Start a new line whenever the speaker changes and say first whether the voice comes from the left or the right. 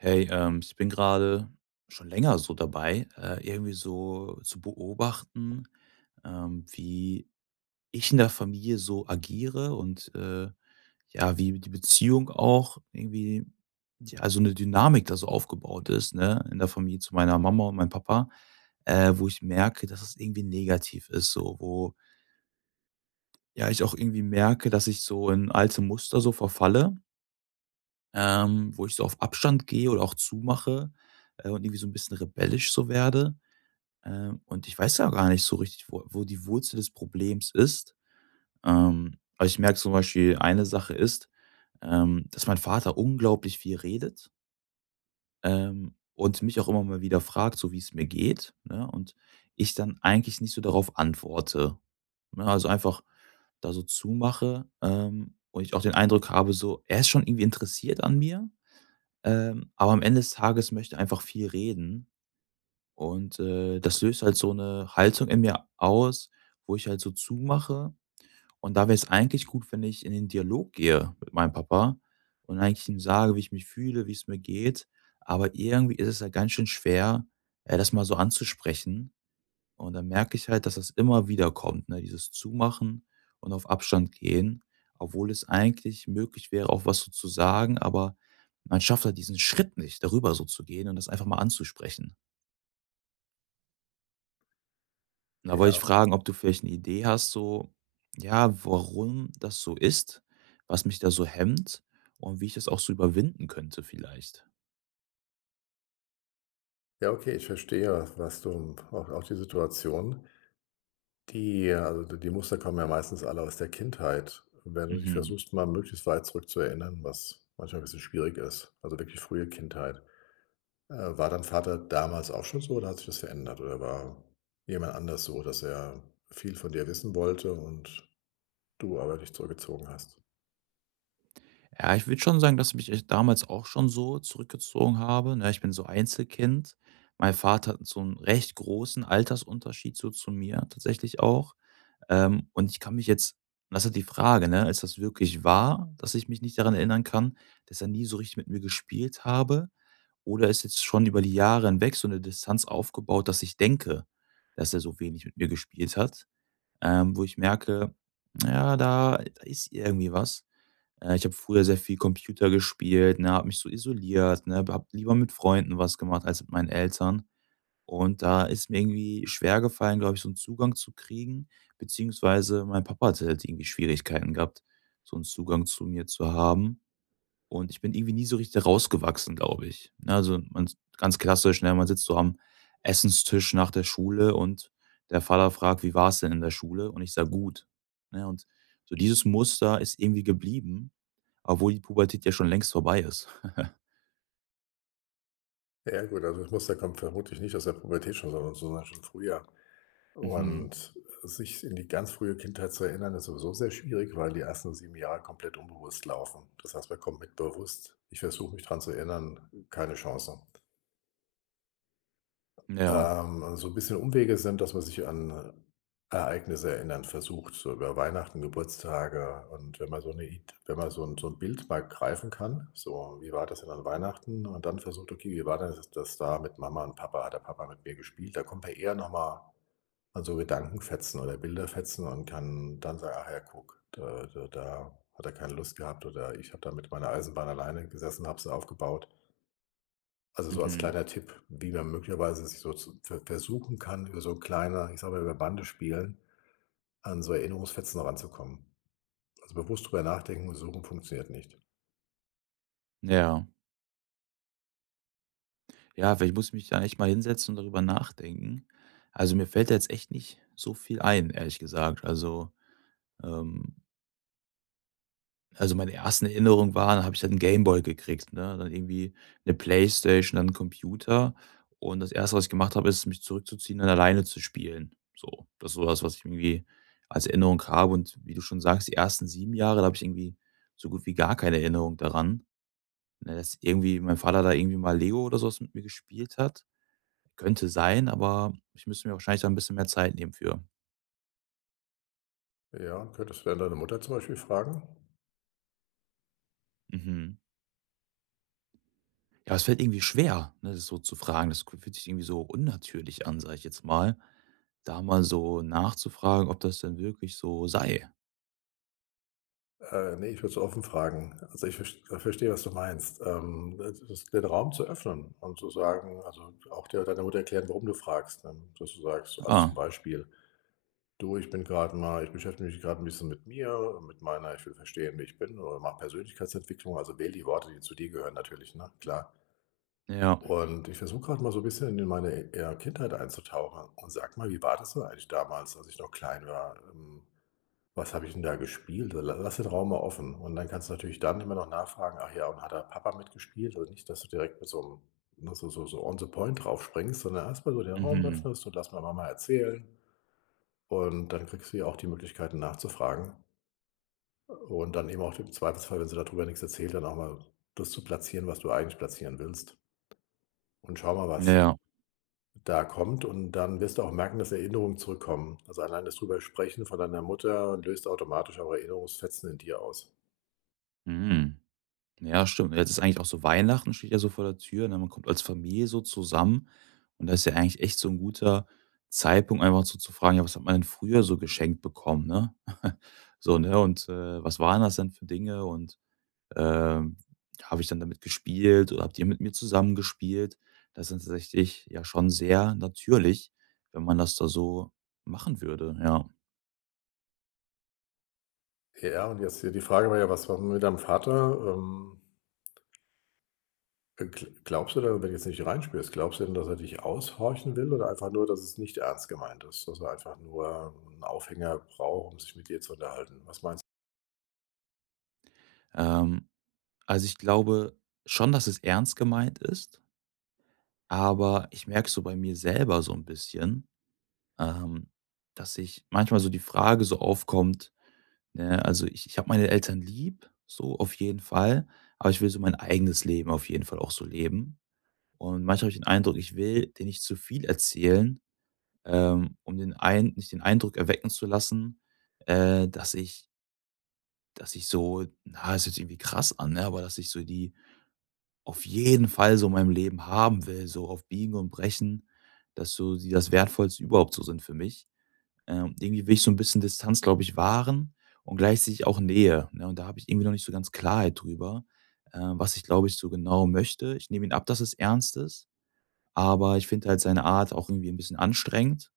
right: Hey, ich bin gerade schon länger so dabei, irgendwie so zu beobachten, wie ich in der Familie so agiere und ja, wie die Beziehung auch irgendwie, ja, so eine Dynamik da so aufgebaut ist, ne, in der Familie zu meiner Mama und meinem Papa, wo ich merke, dass es irgendwie negativ ist, so, wo ja ich auch irgendwie merke, dass ich so in alte Muster so verfalle. Ähm, wo ich so auf Abstand gehe oder auch zumache, und irgendwie so ein bisschen rebellisch so werde. Und ich weiß ja gar nicht so richtig, wo die Wurzel des Problems ist. Aber ich merke zum Beispiel, eine Sache ist, dass mein Vater unglaublich viel redet, und mich auch immer mal wieder fragt, so wie es mir geht, ne, und ich dann eigentlich nicht so darauf antworte, ne? Also, einfach da so zumache, und ich auch den Eindruck habe, so, er ist schon irgendwie interessiert an mir, aber am Ende des Tages möchte einfach viel reden und das löst halt so eine Haltung in mir aus, wo ich halt so zumache, und da wäre es eigentlich gut, wenn ich in den Dialog gehe mit meinem Papa und eigentlich ihm sage, wie ich mich fühle, wie es mir geht, aber irgendwie ist es ja halt ganz schön schwer, das mal so anzusprechen. Und dann merke ich halt, dass das immer wieder kommt, ne? Dieses Zumachen und auf Abstand gehen, obwohl es eigentlich möglich wäre, auch was so zu sagen, aber man schafft halt diesen Schritt nicht, darüber so zu gehen und das einfach mal anzusprechen. Und da wollte
left: Ja,
right: ich
left: ok
right: fragen, ob du vielleicht eine Idee hast, so, ja, warum das so ist, was mich da so hemmt und wie ich das auch so überwinden könnte vielleicht?
left: ja, okay, ich verstehe, was du auch die Situation. Die also, die Muster kommen ja meistens alle aus der Kindheit. Wenn du dich
right: Mhm.
left: versuchst, mal möglichst weit zurückzuerinnern, was manchmal ein bisschen schwierig ist, also wirklich frühe Kindheit. War dein Vater damals auch schon so oder hat sich das verändert? Oder war jemand anders so, dass er viel von dir wissen wollte und du aber dich zurückgezogen hast?
right: Ja, ich würde schon sagen, dass ich mich echt damals auch schon so zurückgezogen habe, ne? Ich bin so Einzelkind. Mein Vater hat so 'n recht großen Altersunterschied so zu mir tatsächlich auch. Und ich kann mich jetzt das ist halt die Frage, ne, ist das wirklich wahr, dass ich mich nicht daran erinnern kann, dass er nie so richtig mit mir gespielt habe? Oder ist jetzt schon über die Jahre hinweg so 'ne Distanz aufgebaut, dass ich denke, dass er so wenig mit mir gespielt hat, wo ich merke, na ja, da ist irgendwie was. Ich habe früher sehr viel Computer gespielt, ne, habe mich so isoliert, ne, habe lieber mit Freunden was gemacht als mit meinen Eltern. Und da ist mir irgendwie schwer gefallen, glaube ich, so einen Zugang zu kriegen, beziehungsweise mein Papa hatte halt irgendwie Schwierigkeiten gehabt, so einen Zugang zu mir zu haben. Und ich bin irgendwie nie so richtig rausgewachsen, glaube ich. Ne, also, man ganz klassisch, ne, man sitzt so am Essenstisch nach der Schule und der Vater fragt: „Wie war es denn in der Schule?“ Und ich sage: „Gut.“ Ne, und so dieses Muster ist irgendwie geblieben. Obwohl die Pubertät ja schon längst vorbei ist.
left: Ja gut, also das Muster kommt vermutlich nicht aus der Pubertät schon, sondern schon früher.
right: Mhm.
left: Und sich in die ganz frühe Kindheit zu erinnern, ist sowieso sehr schwierig, weil die ersten 7 Jahre komplett unbewusst laufen. Das heißt, man kommt mit bewusst ich versuche mich dran zu erinnern, keine Chance.
right: Ja.
left: So ein bisschen Umwege sind, dass man sich an Ereignisse erinnern versucht, so über Weihnachten, Geburtstage und wenn man so eine, Id wenn man so ein Bild mal greifen kann, so: „Wie war das denn an Weihnachten?“ Und dann versucht: „Okay, wie war denn das da mit Mama und Papa? Hat der Papa mit mir gespielt?“ Da kommt man eher noch mal also Gedankenfetzen oder Bilderfetzen und kann dann sagen: „Ach ja, guck, da hat er keine Lust gehabt“ oder „ich habe da mit meiner Eisenbahn alleine gesessen, habe sie aufgebaut.“ Also, so als
right: Mhm.
left: kleiner Tipp, wie man möglicherweise sich so zu versuchen kann, über so kleine ich sage mal, über Bande spielen, an so Erinnerungsfetzen ranzukommen. Also bewusst drüber nachdenken und suchen funktioniert nicht.
right: Ja. Ja, vielleicht muss ich mich da echt mal hinsetzen und darüber nachdenken. Also, mir fällt da jetzt echt nicht so viel ein, ehrlich gesagt. Ähm Also, meine ersten Erinnerungen waren, habe ich dann 'n Gameboy gekriegt, ne? Dann irgendwie eine Playstation, dann 'n Computer. Und das erste, was ich gemacht habe, ist, mich zurückzuziehen und alleine zu spielen. So, das ist so das, was ich irgendwie als Erinnerung habe. Und wie du schon sagst, die ersten 7 Jahre, da habe ich irgendwie so gut wie gar keine Erinnerung daran, ne, dass irgendwie mein Vater da irgendwie mal Lego oder so mit mir gespielt hat. Könnte sein, aber ich müsste mir wahrscheinlich da ein bisschen mehr Zeit nehmen für.
left: Ja, könntest du dann deine Mutter zum Beispiel fragen?
right: Mhm. Ja, es fällt irgendwie schwer, ne, das so zu fragen. Das fühlt sich irgendwie so unnatürlich an, sage ich jetzt mal, da mal so nachzufragen, ob das denn wirklich so sei.
left: Ne, ich würde es offen fragen. Also, ich verstehe, was du meinst. Das den Raum zu öffnen und zu sagen also, auch dir deiner Mutter erklären, warum du fragst, ne? Dass du sagst also, zum
right: Ah,
left: Beispiel: „Du, ich beschäftige mich gerade ein bisschen mit mir, mit meiner ich will verstehen, wie ich bin oder mache Persönlichkeitsentwicklung.“ Also, wähle die Worte, die zu dir gehören natürlich, ne, klar.
right: ja.
left: Und ich versuche gerade mal so ein bisschen in meine, ja, Kindheit einzutauchen und sag mal, wie war das so eigentlich damals, als ich noch klein war? Was habe ich denn da gespielt? La lass den Raum mal offen und dann kannst du natürlich dann immer noch nachfragen: „Ach ja, und hat da Papa mitgespielt?“ Also, nicht, dass du direkt mit so einem ne, so so so on the point drauf springst, sondern erstmal so den Raum
right: Mhm.
left: öffnest und lass mal Mama erzählen und dann kriegst du ja auch die Möglichkeiten nachzufragen und dann eben auch im Zweifelsfall, wenn sie darüber nichts erzählt, dann auch mal das zu platzieren, was du eigentlich platzieren willst. Und schau mal, was
right: Ja.
left: da kommt und dann wirst du auch merken, dass Erinnerungen zurückkommen. Also, allein das drüber Sprechen von deiner Mutter löst automatisch auch Erinnerungsfetzen in dir aus.
right: Mhm. Ja, stimmt. Jetzt ist eigentlich auch so Weihnachten steht ja so vor der Tür, ne? Man kommt als Familie so zusammen und das ist ja eigentlich echt so ein guter Zeitpunkt, einfach so zu fragen: „Ja, was hat man denn früher so geschenkt bekommen“, ne? So, ne? Und was waren das denn für Dinge und ähm, habe ich dann damit gespielt oder habt ihr mit mir zusammen gespielt? Das ist dann tatsächlich ja schon sehr natürlich, wenn man das da so machen würde, ja.
left: Ja, und jetzt, hier die Frage war ja: „Was war mit deinem Vater?“ Ähm, gl glaubst du denn, wenn du jetzt nicht reinspürst, glaubst du denn, dass er dich aushorchen will oder einfach nur, dass es nicht ernst gemeint ist, dass er einfach nur einen Aufhänger braucht, um sich mit dir zu unterhalten? Was meinst
right: Ähm, also, ich glaube schon, dass es ernst gemeint ist, aber ich merke so bei mir selber so ein bisschen, ähm, dass ich manchmal so die Frage so aufkommt, ne, also, ich habe meine Eltern lieb, so auf jeden Fall, aber ich will so mein eigenes Leben auf jeden Fall auch so leben. Und manchmal habe ich den Eindruck, ich will denen nicht zu viel erzählen, um den ein nicht den Eindruck erwecken zu lassen, äh, dass ich dass ich so na, es hört sich irgendwie krass an, ne, aber dass ich so die auf jeden Fall so in meinem Leben haben will, so auf Biegen und Brechen, dass so die das Wertvollste überhaupt so sind für mich. Irgendwie will ich so ein bisschen Distanz, glaube ich, wahren und gleichzeitig auch Nähe, ne? Und da habe ich irgendwie noch nicht so ganz Klarheit drüber, was ich, glaube ich, so genau möchte. Ich nehme ihn ab, dass es ernst ist. Aber ich finde halt seine Art auch irgendwie ein bisschen anstrengend,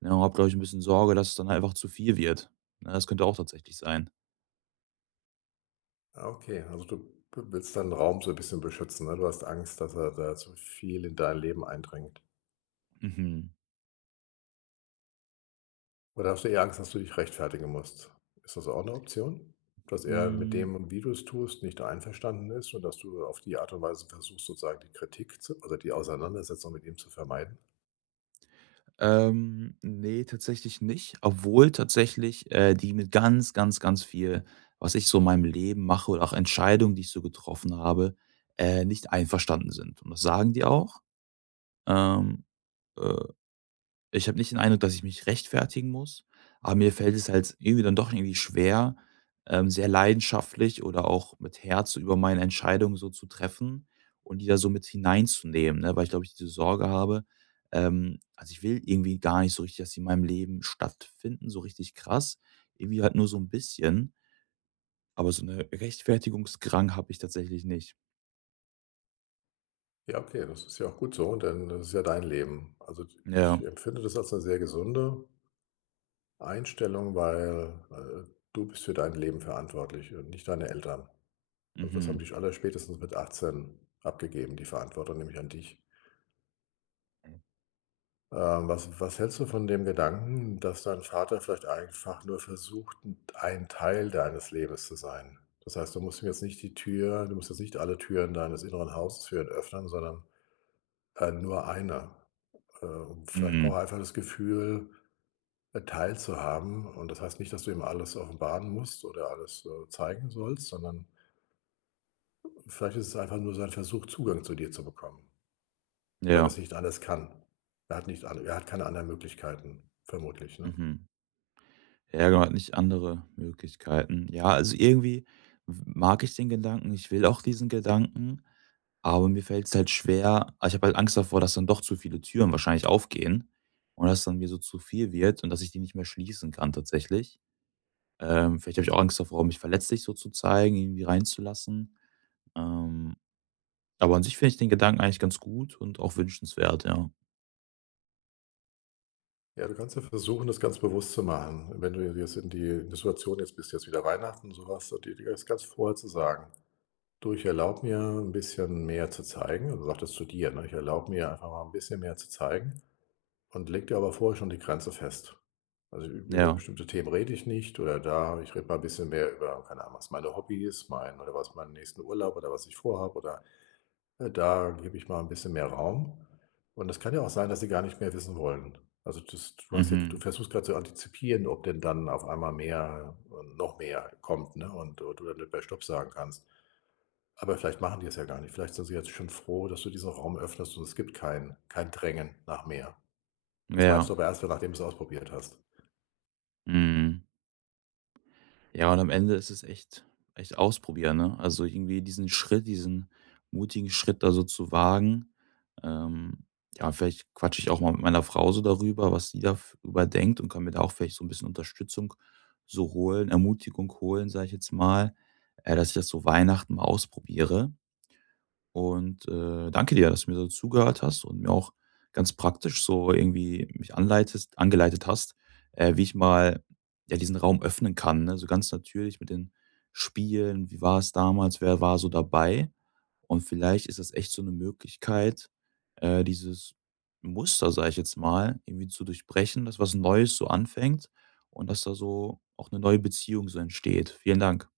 right: ne, und habe, glaube ich, 'n bisschen Sorge, dass es dann einfach zu viel wird, ne? Das könnte auch tatsächlich sein.
left: du? Okay, also du w willst deinen Raum so ein bisschen beschützen, ne? Du hast Angst, dass er da zu viel in dein Leben eindringt.
right: Mhm.
left: Oder hast du eher Angst, dass du dich rechtfertigen musst? Ist das auch eine Option? Dass er mit
right: Hm,
left: dem, wie du es tust, nicht einverstanden ist und dass du auf die Art und Weise versuchst, sozusagen die Kritik zu oder die Auseinandersetzung mit ihm zu vermeiden?
right: ne, tatsächlich nicht, obwohl tatsächlich, die mit ganz, ganz, ganz viel, was ich so in meinem Leben mache oder auch Entscheidungen, die ich so getroffen habe, nicht einverstanden sind. Und das sagen die auch. Ähm, äh Ich habe nicht den Eindruck, dass ich mich rechtfertigen muss, aber mir fällt es halt irgendwie dann doch irgendwie schwer, sehr leidenschaftlich oder auch mit Herz über meine Entscheidungen so zu treffen und die da so mit hineinzunehmen, ne? Weil ich glaube, ich diese Sorge habe. Also ich will irgendwie gar nicht so richtig, dass sie in meinem Leben stattfinden, so richtig krass. Irgendwie halt nur so ein bisschen, aber so eine Rechtfertigungsdrang habe ich tatsächlich nicht.
left: Ja, okay, das ist ja auch gut so, denn das ist ja dein Leben. Also, ich
right: Ja.
left: empfinde das als eine sehr gesunde Einstellung, weil du bist für dein Leben verantwortlich und nicht deine Eltern. Also, das haben
right: Mhm.
left: dich alle spätestens mit 18 abgegeben, die Verantwortung nämlich an dich. Was was hältst du von dem Gedanken, dass dein Vater vielleicht einfach nur versucht, ein Teil deines Lebens zu sein? Das heißt, du musst ihm jetzt nicht die Tür du musst jetzt nicht alle Türen deines inneren Hauses für ihn öffnen, sondern nur eine. Und vielleicht braucht er
right: Mhm.
left: einfach das Gefühl, Teil zu haben. Und das heißt nicht, dass du ihm alles offenbaren musst oder alles zeigen sollst, sondern vielleicht ist es einfach nur sein Versuch, Zugang zu dir zu bekommen, weil er
right: Ja.
left: es nicht anders kann. Er hat keine anderen Möglichkeiten, vermutlich, ne?
right: Mhm. Ärger hat nicht andere Möglichkeiten. Ja, also irgendwie w- mag ich den Gedanken, ich will auch diesen Gedanken, aber mir fällt es halt schwer. Ich habe halt Angst davor, dass dann doch zu viele Türen wahrscheinlich aufgehen und dass dann mir so zu viel wird und dass ich die nicht mehr schließen kann tatsächlich. Vielleicht habe ich auch Angst davor, mich verletzlich so zu zeigen, irgendwie reinzulassen. Ähm, aber an sich finde ich den Gedanken eigentlich ganz gut und auch wünschenswert, ja.
left: Ja, du kannst ja versuchen, das ganz bewusst zu machen. Wenn du jetzt in die Situation jetzt bist, jetzt wieder Weihnachten und sowas, und dir das ganz vorher zu sagen. Du, ich erlaube mir ein bisschen mehr zu zeigen. Also sag das zu dir, ne? Ich erlaube mir einfach mal ein bisschen mehr zu zeigen und leg dir aber vorher schon die Grenze fest. Also über
right: Ja.
left: bestimmte Themen rede ich nicht oder da, ich rede mal ein bisschen mehr über, keine Ahnung, was meine Hobby ist, mein oder was meinen nächsten Urlaub oder was ich vorhabe oder da gebe ich mal ein bisschen mehr Raum. Und es kann ja auch sein, dass sie gar nicht mehr wissen wollen. Also, das du hast ja du
right: Mhm.
left: versuchst gerade zu antizipieren, ob denn dann auf einmal mehr und noch mehr kommt, ne, und du dann nicht mehr stopp sagen kannst. Aber vielleicht machen die es ja gar nicht. Vielleicht sind sie jetzt schon froh, dass du diesen Raum öffnest und es gibt kein Drängen nach mehr. Das weißt
right: Ja.
left: du aber erst, nachdem du es ausprobiert hast.
right: Mhm. Ja, und am Ende ist es echt ausprobieren, ne? Also, irgendwie diesen Schritt, diesen mutigen Schritt da so zu wagen. Ähm, ja, vielleicht quatsche ich auch mal mit meiner Frau so darüber, was sie da f denkt und kann mir da auch vielleicht so ein bisschen Unterstützung so holen Ermutigung holen, sage ich jetzt mal, dass ich das so Weihnachten mal ausprobiere. Und danke dir, dass du mir so zugehört hast und mir auch ganz praktisch so irgendwie mich anleitest angeleitet hast, wie ich mal, ja, diesen Raum öffnen kann, ne? So ganz natürlich mit den Spielen. Wie war es damals? Wer war so dabei? Und vielleicht ist das echt so eine Möglichkeit, dieses Muster, sage ich jetzt mal, irgendwie zu durchbrechen, dass was Neues so anfängt und dass da so auch eine neue Beziehung so entsteht. Vielen Dank.